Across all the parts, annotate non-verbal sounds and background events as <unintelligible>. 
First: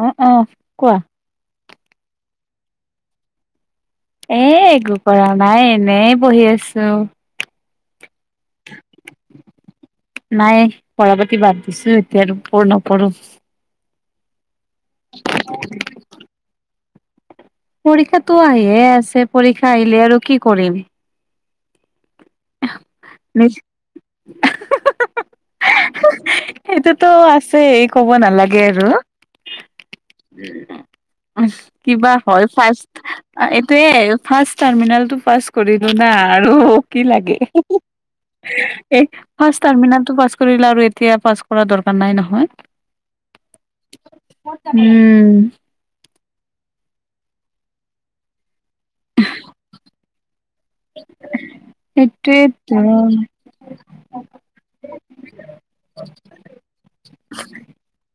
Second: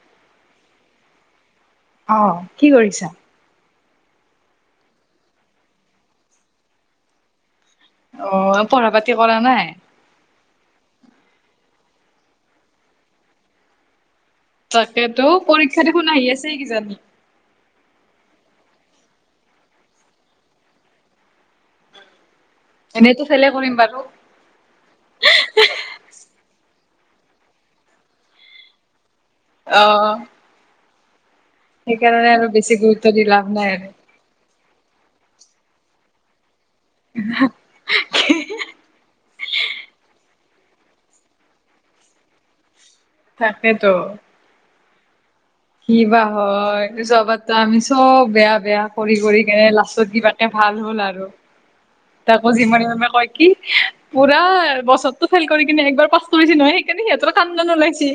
অ অ কোৱা, অহ কি কৰিছা? এ একো কৰা নাই এনে বহি আছো। অ পঢ়া পাতি কৰা নাই? নাই পঢ়া বা কিবা- পছো এতিয়া আৰু পূৰ্ণ পঢ়ো তাকেতো, পৰীক্ষা দেখোন আহি আছে কিজানি। পৰীক্ষাটো আহিয়ে আছে, পৰীক্ষা আহিলে আৰু কি কৰিম। এনেইতো ফেলে কৰিম বাৰু। সেইটোতো আছে ক'ব নালাগে আৰু। অহ। কিবা হয় ফাৰ্ষ্ট গুৰুত্ব দি লাভ নাই আৰু। এইটোয়ে ফাৰ্ষ্ট টাৰ্মিনেল টো পাছ কৰিলো না আৰু কি লাগে। হে হে এই ফাচ টাৰ্মিনাৰ পাছ কৰিলে আৰু এতিয়া পাছ কৰা দৰকাৰ নাই নহয়। তাকেতো। উম। কিবা হয়, যোৱাবাত আমি চব বেয়া বেয়া কৰি কৰি কেনে লাষ্টত কিবা ভাল হ'ল আৰু তাকো যিমান সমানে সেইটোৱেতো কয় কি পুৰা বছৰো ফেইল কৰি কিনে একবাৰ কষ্ট হৈ হৈছে নহয়, সেইকাৰণে সিহঁতৰো কান্দন ওলাইছে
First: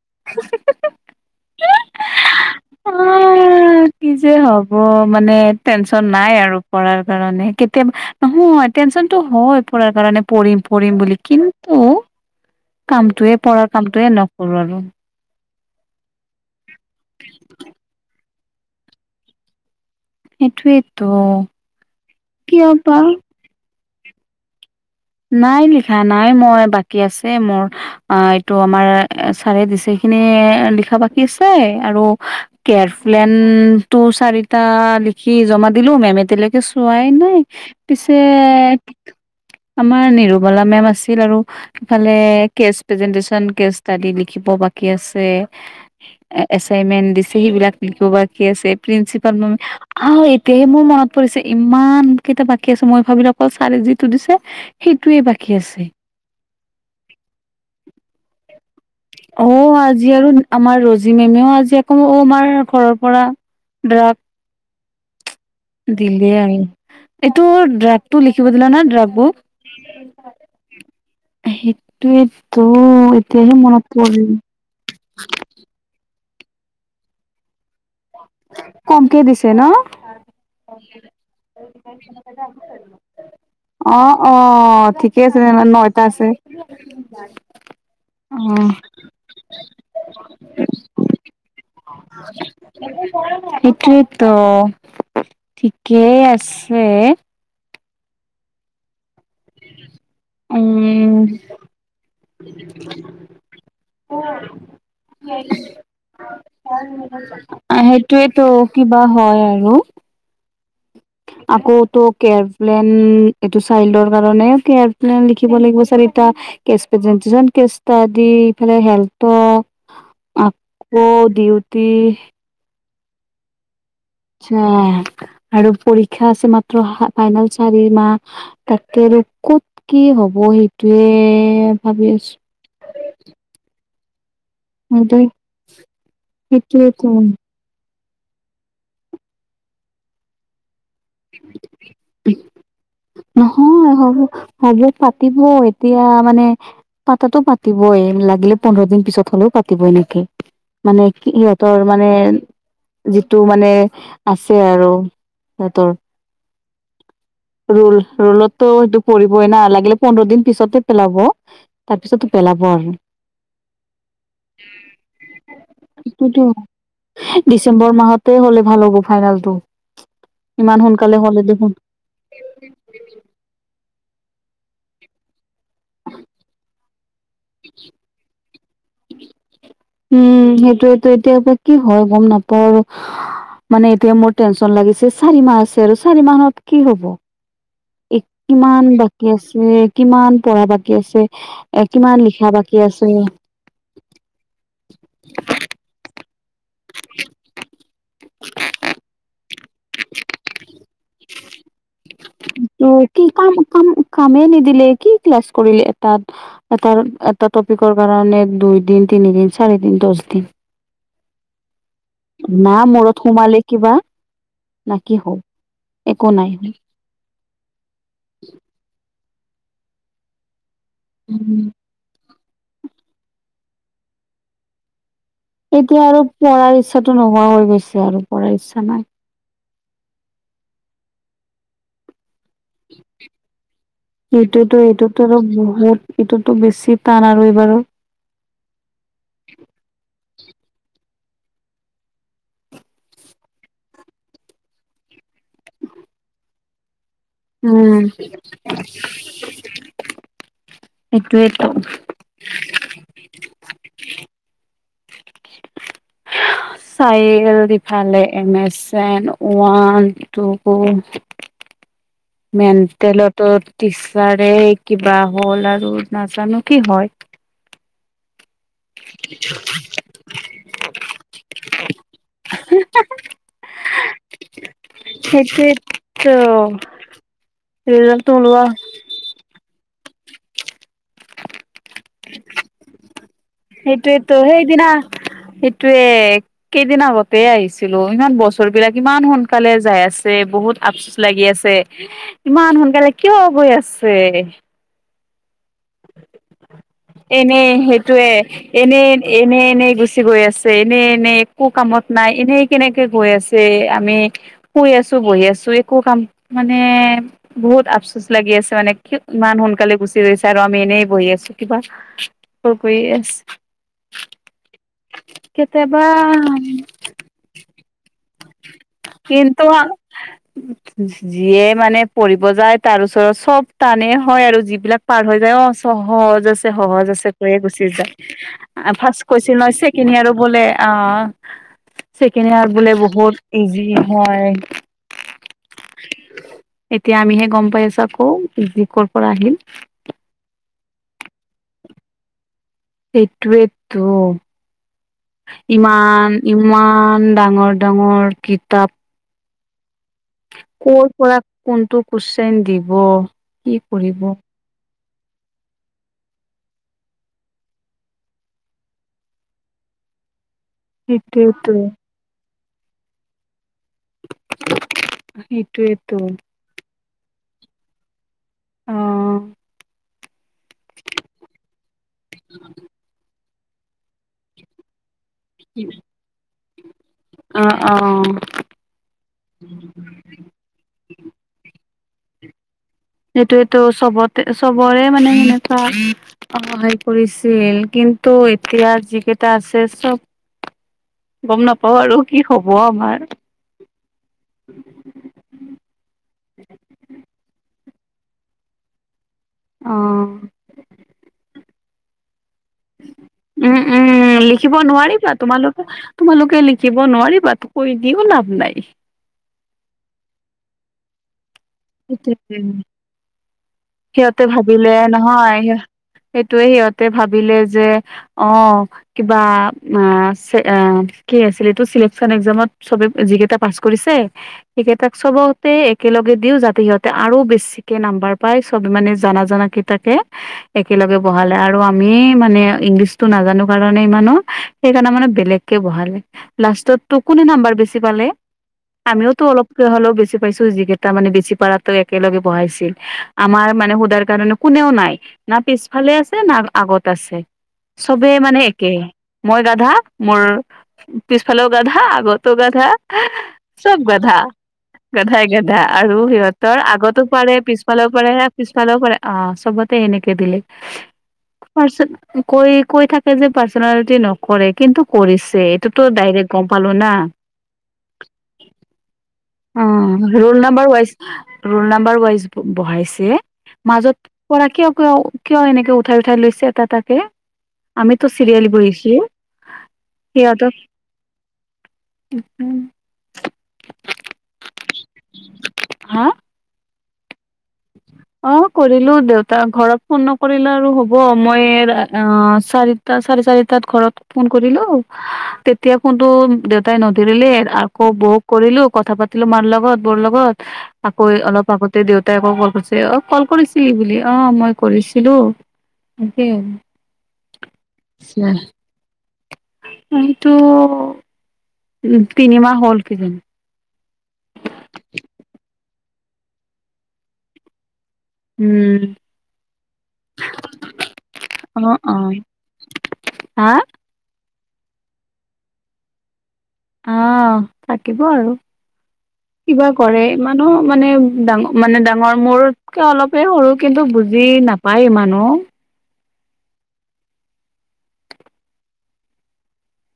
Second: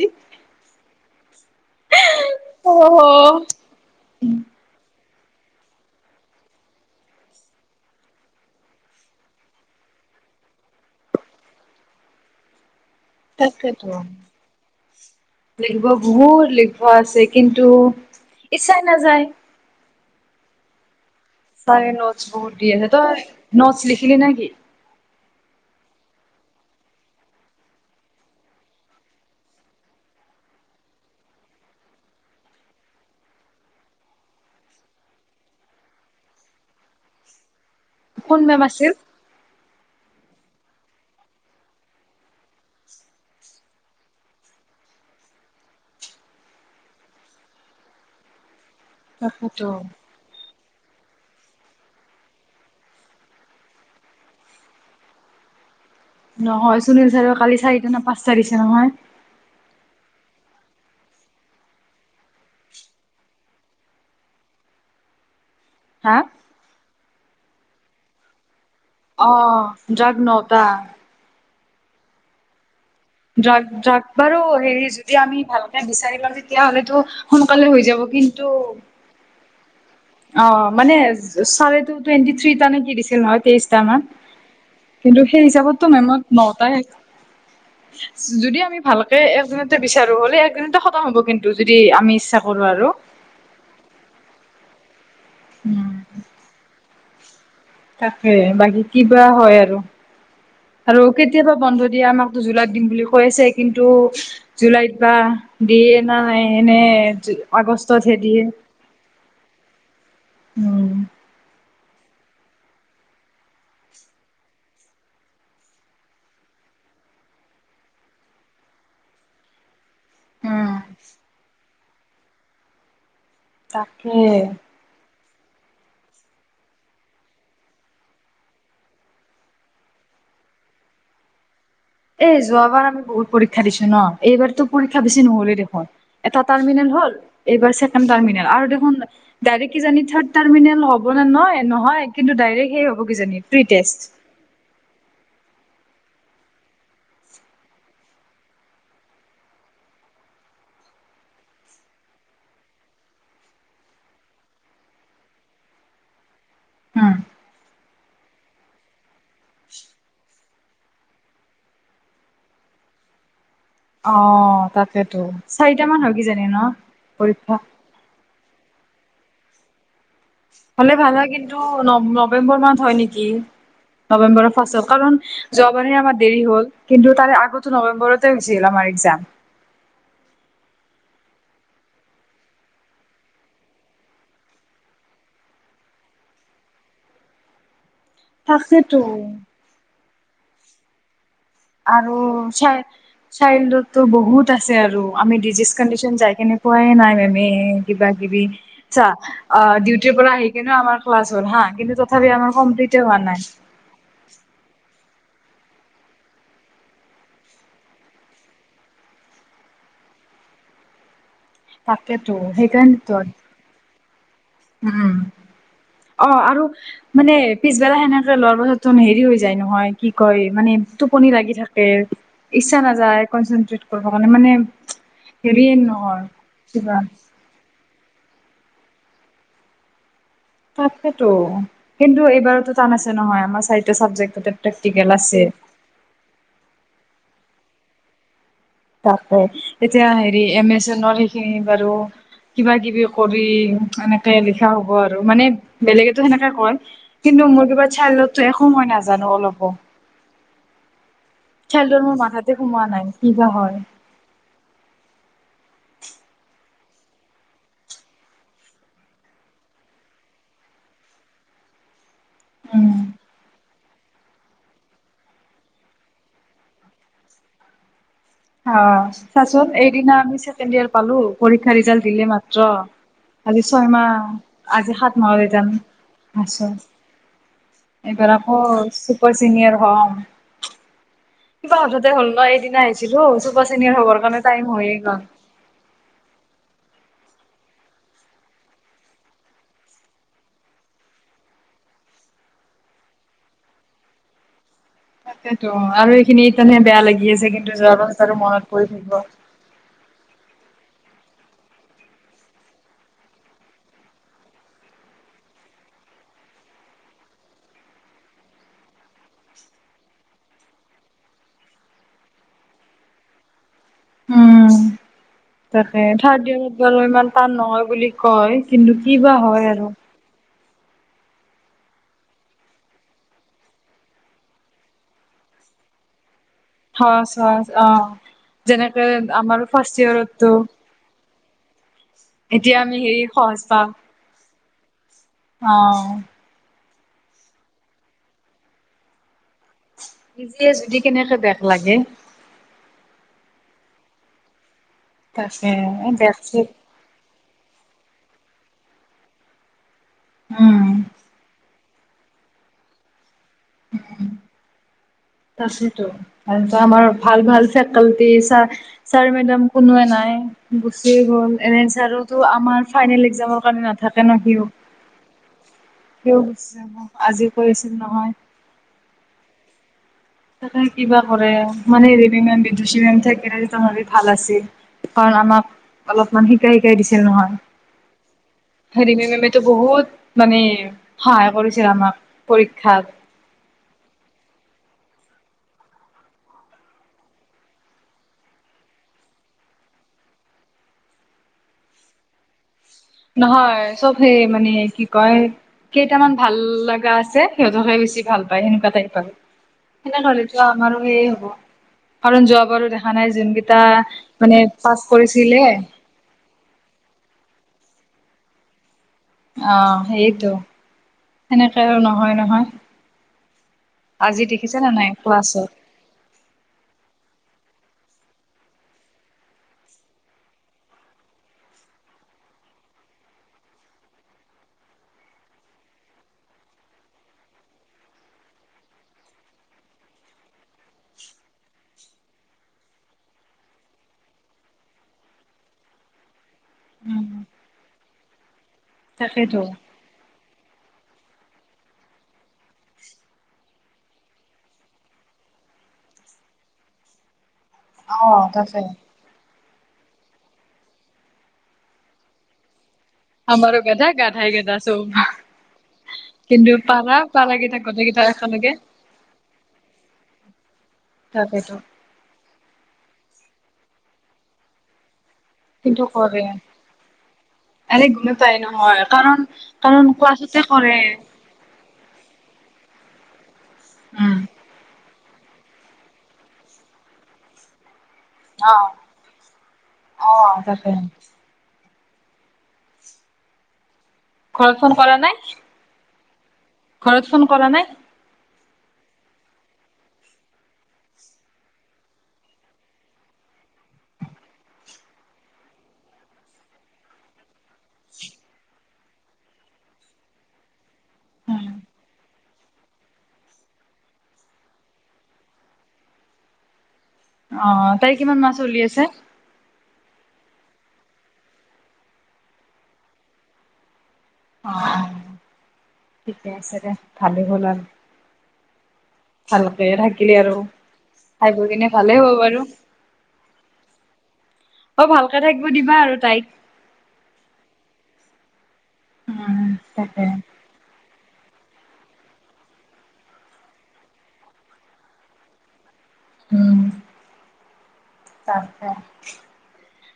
অ। অ', কি যে হ'ব মানে টেনচন নাই আৰু পঢ়াৰ কাৰণে কেতিয়াবা নহয় টেনচ টেনচনটো হয় পঢ়াৰ কাৰণে পঢ়িম পঢ়িম বুলি কিন্তু, <unintelligible> কামটোয়ে পঢ়াৰ তাকেতো। কামটোয়ে নকৰো আৰু। লিখিব বহুত লিখিব আছে, কিন্তু ইচ্ছাই নাযায়। সেইটোৱেই। চাৰে নোটছ বুক দি আছে, তই নোটছ লিখিলি নেকি। নাই লিখা নাই মই বাকী আছে মোৰ অ এইটো আমাৰ ছাৰে দিছে। খিনি লিখা বাকী আছে আৰু কেৰফলেন টো চাৰিটা। লিখি জমা দিলো মেমে তোলকে চোৱাই নাই, পিছে কোন মেম আছিল আমাৰ নিৰুমালা মেম আছিল আৰু ইফালে কেছ প্ৰেজেণ্টেছন কেছ ষ্টাডি লিখিব কি আছে এচাইনমেন্ট দিছে সেইবিলাক নিকো বা কি আছে প্ৰিন্সিপাল মমি তাকেতো আ এতিয়া মোৰ মনত পৰিছে ইমান কেইটা বাকী আছে মই ভাবিলো অকল ছাৰে যিটো দিছে সেইটোৱে বাকী আছে নহয় সুনীল ছাৰ কালি চাৰিটা নে পাঁচটা দিছে নহয়। অ আজি আৰু আমাৰ ৰজি মেমেও আজি আকৌ অ আমাৰ ঘৰৰ পৰা ড্ৰাগ। <unintelligible> হা দিলে আৰু এইটো ড্ৰাগটো লিখিব দিলা না অ ড্ৰাগবোৰ ড্ৰাগ নহতা সেইটোয়তো এতিয়াহে ড্ৰাগ মনত পৰিল বাৰু হেৰি যদি আমি ভালকে বিচাৰি লওঁ তেতিয়া হলেতো সোনকালে হৈ য যাব কিন্তু কমকে দিছে ন? অ মানে চ টুৱেন্টি থ্ৰী তানে কি দিছিল নয় তেইশট মান। অ', অ', কিন্তু ঠিকে আছে সেই তেনেহ'লে হিচাপততো নটা মেমত আছে। নটাই যদি অ', আমি ভালকে একদিনতে বিচাৰো হ'লে একদিনতে খতম হ'ব কিন্তু যদি আমি ইচ্ছা কৰো আৰু। এটোৱতো উম, ঠিকেই আছে। তাকে বাকী কিবা হয় আৰু আৰু উম, কেতিয়াবা বন্ধ দিয়া আমাক জুলাই দিম বুলি কৈছে কিন্তু জুলাইত বা দিয়ে ন। ন এনে আগষ্টতহে দিয়ে। সেইটোৱেতো কিবা হয় আৰু উম আকৌটো কেয়াৰ প্লেন এইটো চাইল্ডৰ কাৰণে কেয়াৰ প্লেন লিখিব লাগিব চাৰ। যিজন কে দি ইফালে হেল্থ উম, আকৌ দিউতি- তাকে আৰু পৰীক্ষা আছে মাত্ৰ ফাইনেল চাৰি মাহ তাকে আৰু কত কি হ'ব। প সিটোৱে এ যোৱাবাৰ আমি বহুত পৰীক্ষা দিছো ন। এইবাৰতো পৰীক্ষা আছো। বেছি নহ'লেই দেখোন এটা াৰ্মিনেল সেইটোয়েতো হ'ল এইবাৰ থাৰ্ডতামিনেল আৰু দে ডাইৰেক্ট থাৰ্ডাতামিনেল হব হ নয় নহয় কিন্তু ডাইৰেক্ সেই হ'ব কিজানি প্ৰি নহয় টেষ্ট। হব হ'ব পাতিব এতিয়া মানে পাতটো পাতিবই লাগিলে পোন্ধৰ দিন পিছত হলেও পাতিব এনেকে মানে কি ইহঁতৰ মানে যিটো মানে আছে আৰু সিহতৰ উম। ৰল ৰোলতো সেইটো পৰিবই না লাগিলে পোন্ধৰ দিন পিছতে পেলাব তাৰ পিছতো পেলাব হয়। অ তাকেতো চাৰিট মান হয় কি সেইটোতো জানি ন। পৰীক্ষা ডিচেম্বৰ মাহতে হ'লে ভাল হ'ব ফাইনেলটো ইমান হলে ভাল সোনকালে হয় কিন্তু দেখোন ন নৱেম্বৰ মাহ হয় নেকি নৱেম্বৰৰ ফাৰ্ষত কাৰণ যোৱাবাৰে আাৰ দেৰি হ'ল কিন্তু তাৰে আগতো নৱেম্বৰতে হৈছিল আমাৰ এক্সাম উম সেইটোয়ো এতিয়া পৰা কি হয় গম নাপাও আৰু মানে এতিয়া মোৰ টেনচন লাগিছে চাৰি মাহ আছে আৰু চাৰি মাহত কি হব <unintelligible> কিমান তাকেতো বাকী আছে কিমান পঢ়া বাকী আছে। এ আৰু কিমান লিখা বাকী আছে শাৰলততো বহুত আছে আৰু আমি ডিজিজ কডিচন যাই। কেনে পোৱাই নাই মেমে কিবা কিবি চা অ ডিউটিৰ পৰা আহি কিনে আমাৰ ক্লাছ হল হা কিন্তু যত কি কাম কাম কামে নিদিলে কি কি ক্লাছ কৰিলে এটা এ এটা টপিকৰ কাৰণে দুই দিন তিনি দিন চাৰি দিন দ টিফ। তাকেতো না সেইকাৰণেতো মূৰত সোমালি কিবা না উম কি হ'ল অ একো নাই আৰু মানে পিছবেলা সেনেকে লোৱাৰ পাছত ত হেৰি হৈছে। যায় নহয় কি কয় মানে টোপনি লাগি থাকে ইচ্ছা নাযায় কনচেনট্ৰেট কৰিবৰ কাৰণে মানে হেৰিয়ে এতিয়া আৰু নহয় পঢ়াৰ কিবা ইচ্ছাটো নোহোৱা হৈ গৈছে আৰু পঢ়াৰ ইচ্ছা নাই তাকাকেতো কিন্তু এই লোৱা টান আছে নহয় চাৰিটা চাবযেক এইটোতো প্ৰেটিকেল এইটোতো আৰু আছে। বহুত এইটোতো বেছি টান আৰু এইবাৰো তাৰতে এতিয়া হেৰি এম এজনৰ সেইখিনি বাৰু কিবা কিবি কৰি এনেকে লিখা হ'ব আৰু মানে বেলেগেতো সেনেকে কয় কিন্তু মোৰ কিবা উম চাই সোতো সময় নাজানো অলপো সেইটোয়েতো খেলটোৰ মোৰ মাথাতে সোমোৱা নাই কি বা হয় চাইেল দিফালে এমাজ ওৱান টু <inaudible> মেন উম। তেলতো টিচাৰে কিবা হ'ল আৰু নাজানো কি হয়। অ চাচোন এইদিনা আমি চছেকেণ্ড ইয়াৰ পালো পৰীক্ষা ৰিজাল্ট দিলে মাত্ৰ কালি ছয় মাহ আজি সাত মাহলৈ যাম সেইটোৱেতো আছ এইবাৰ ৰিজাল্টটো আকৌ ওলোৱা চুপাৰ চিনিয়াৰ হ'ম কিবা হঠতে হ'ল ন এদদিনা আহিছিলো চুপাৰ চিনিয়ৰ হ'বৰ সেইটোৱেতো কাৰণে টাইম সেইদিনা হয়য়ে গল সেইটোৱে কেইদিন আগত তাতে আহিছিলো ইমান বছৰ বিলাক ইমান সোনকালে যাই আছে বহুত আফচোচ লাগি আছে। ইমান সোনকালে কিয় বৈ আছে। তাকেতো আৰু এইখিনি ইতানে বেয়া লাগি আছে এনে কিন্তু যোৱাৰ পাছত সেইটোয়ে আৰু মনত পৰি এনে থাকিব। এনে এনেই গুচি গৈ আছে এনে এনে একো কামত নাই এনে কেনেকে গৈ আছে আমি শুই আছো বহি আছো একো কাম মানে বহুত আফচোচ লাগি আছে মানে কি ইমান সোনকালে গুচি গৈছে আৰু আমি এনেই বহি আছো কিবা ক কৰি আছো উম তাকে থাৰড ই বাৰু ইমান টান নহয় বুলি কয় কিন্তু কি বা কিন্তু হয় আৰু যিয়ে মানে পঢ়িব যায় তাৰ ওচৰত চব টানেই হয় আৰু যিবিলাক পাৰ হৈ যায় অ চব হয় জাচ সহজ আছে কৈয়ে সহজ গুচি অ যায় যেনেকে ফাৰ্ষ কৈছিল আমাৰ ফাৰ্ষ্ট চছেকেণ্ড ইয়াৰো ইয়েৰতো বোলে অ ছেকেণ্ড ইয়াৰ এতিয়া বোলে আমি হেৰি বহুত সহজ ইজি পাওঁ হয়। অ এতিয়া আমিহে গম পাই আছো আকৌ ইযি ক'ৰ পৰা আহিল ইজিয় যদি কেনেকে বেগ লাগে। এইটোৱেটো তাকে বেক ইমান চেক ইমান ডাঙৰ ডাঙৰ কিতাপ উম কৰ পৰা কোনটো কুইশ্চন দিব কি কৰিব তাকেতো আমাৰ ভাল ভাল ফেকাটি ছ ছাৰ মেডাম কোনোৱে নাই গুচিয়ে গ'ল সেইটোয়েতো আমাৰ ফাইনেল একজামৰ নাথাকে ন সিও সেইটোয়েতো সিও আজিও কৰিছিল নহয়। অ তাকে কিবা কৰে মানে মেম বিদুষী মে থাকে ভাল আছিল কাৰণ আমাক অলপমান শিকাই শিকাই দিছিল নহয়। অ অ হেৰিমে মেম তটো বহুত মানে সহায় কৰিছিল আমাক পৰীক্ষাত সেইটোয়েটো চবতে চবৰে মানে সেনেকুৱা সহায় কৰিছিল কিন্তু কিন্তু এতিয়া যিকেইটা আছে চব <inaudible> গম নাপাও আৰু কি খব নহয় চব সে মানে কি কয় কেইটামান ভাল লগা আছে সিহঁতকহে বেছি ভাল পায় হেনেকোৱা টাইপ অ আৰু কাৰণ যোৱা উম উম লিখিব পাছ নোৱাৰিবা কৰিছিলে তোমালোকে তোমালোকে লিখিব নোৱাৰিবা কৈ দিও লাভ নাই অ সেইটো সেনেকে আৰু নহয় সেইটোৱে। নহয়। সিহঁতে আজি দেখিছে ভাবিলে নে নাই নহয় ক্লাছত স সেইটোয়ে সিহঁতে ভাবি ভাবিলে যে অ কিবা কি আছিল এইটো চিলেকচন একজামত যি কেইটাই পাছ কৰিছে সেইকেইটাক চবকে একেলগে দিও যাতে সিহঁতে আৰু আৰু বেছিকে নাম্বাৰ পাই চব মানে জনা জনা কেইটাকে একেলগে বহালে আৰু আমি মানে ইংলিছতো না নাজানো কাৰণে ইমানো সেইকাৰণে মানে বেলেগকে বহালে লাষ্টত টো উম, কোনে নাম্বাৰ বেছি পালে? আমিওতো তাকেইতো অলপকে হ'লেও বেছি পাইছো যিকেইটা মানে বেছি পাৰাতো একেলগে বহাইছিল। আমাৰ মানে সোধাৰ কাৰণে কোনেও নাই না পিছফালে আছে না আগত আছে। অ চবে মানে তাকে একে মই গাধা মোৰ পিছফালেও গাধা আগতো গাধা। আমাৰো চব গেধা গাধা গাধাই গেধা চব গাধাই গাধা আৰু কিন্তু সিহঁতৰ পাৰা আগতো পাৰে পাৰা কেইটা গোটেই পিছফালেও কেইটা পাৰে একেলগে পিছফালেও পাৰে অ চবতে এনেকে দিলে তাকেইতো কৈ কৈ থাকে যে পাৰ্চনেলিটি নকৰে কিন্তু কৰিছে কিন্তু এইটোতো কৰে ডাইৰেক্ট গম পালো না। আৰে গমে পাই নহয় কাৰণ অ কাৰণ ৰোল ক্লাছতে নাম্বাৰ কৰে। ৱাইজ ৰোল নাম্বাৰ ৱাইজ বহাইছে। মাজত উম। পৰা কিয় কিয় কিয় এনেকে উঠাই উঠাই লৈছে এটা এটাকে আমিতো চিৰিয়েলি অ বহিছো অ সিহতক তাকে <unintelligible> ঘৰত ফোন কৰা নাই। ঘৰত ফোন কৰা নাই অ কৰিলো দেউতা ঘৰত ফোন নকৰিলে আৰু হব মই অ চাৰিটা চাৰি চাৰিতাত ঘৰত ফোন কৰিলো তেতিয়া ফোনটো দেউতাই নধৰিলেে আকৌ বৌক কৰিলো কথা পাতিলো মাৰ লগত বোৰ লগত আকৌ অলপ আগতে দেউতাই আকৌ কল কৰিছে। অ কল কৰিছিলি বুলি অ মই কৰিছিলো সেই আৰু। অ তাই কিমান মাহ চলি আছে। এইটো উ তিনিমাহ হ'ল কি জানি। অ ঠিকে আছে দে ভালেই হ'ল আৰু। উম, ভালকে থাকিলি আৰু। খাই বৈ কিনে অ', ভালেই হ'ব অ'। বাৰু। হা অ ভালকে থাকিব দিবা আৰু তাইক। অ থাকিব আৰু উম কিবা কৰে তাকে মানুহ মানে ডাঙৰ মানে ডাঙৰ মোৰকে অলপেই সৰু কিন্তু বুজি নাপায় ইমানো। উম তাকে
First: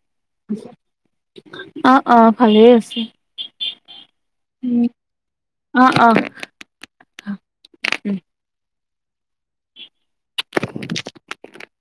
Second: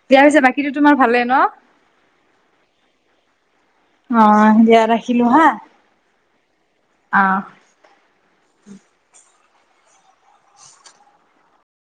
বিয়া হৈছে বাকীটো তোমাৰ ভালে ন। অ', অ', ভালেই আছে। অহ দিয়া উম, ৰাখিলো হা। অ', অ', উম। অহ <unintelligible>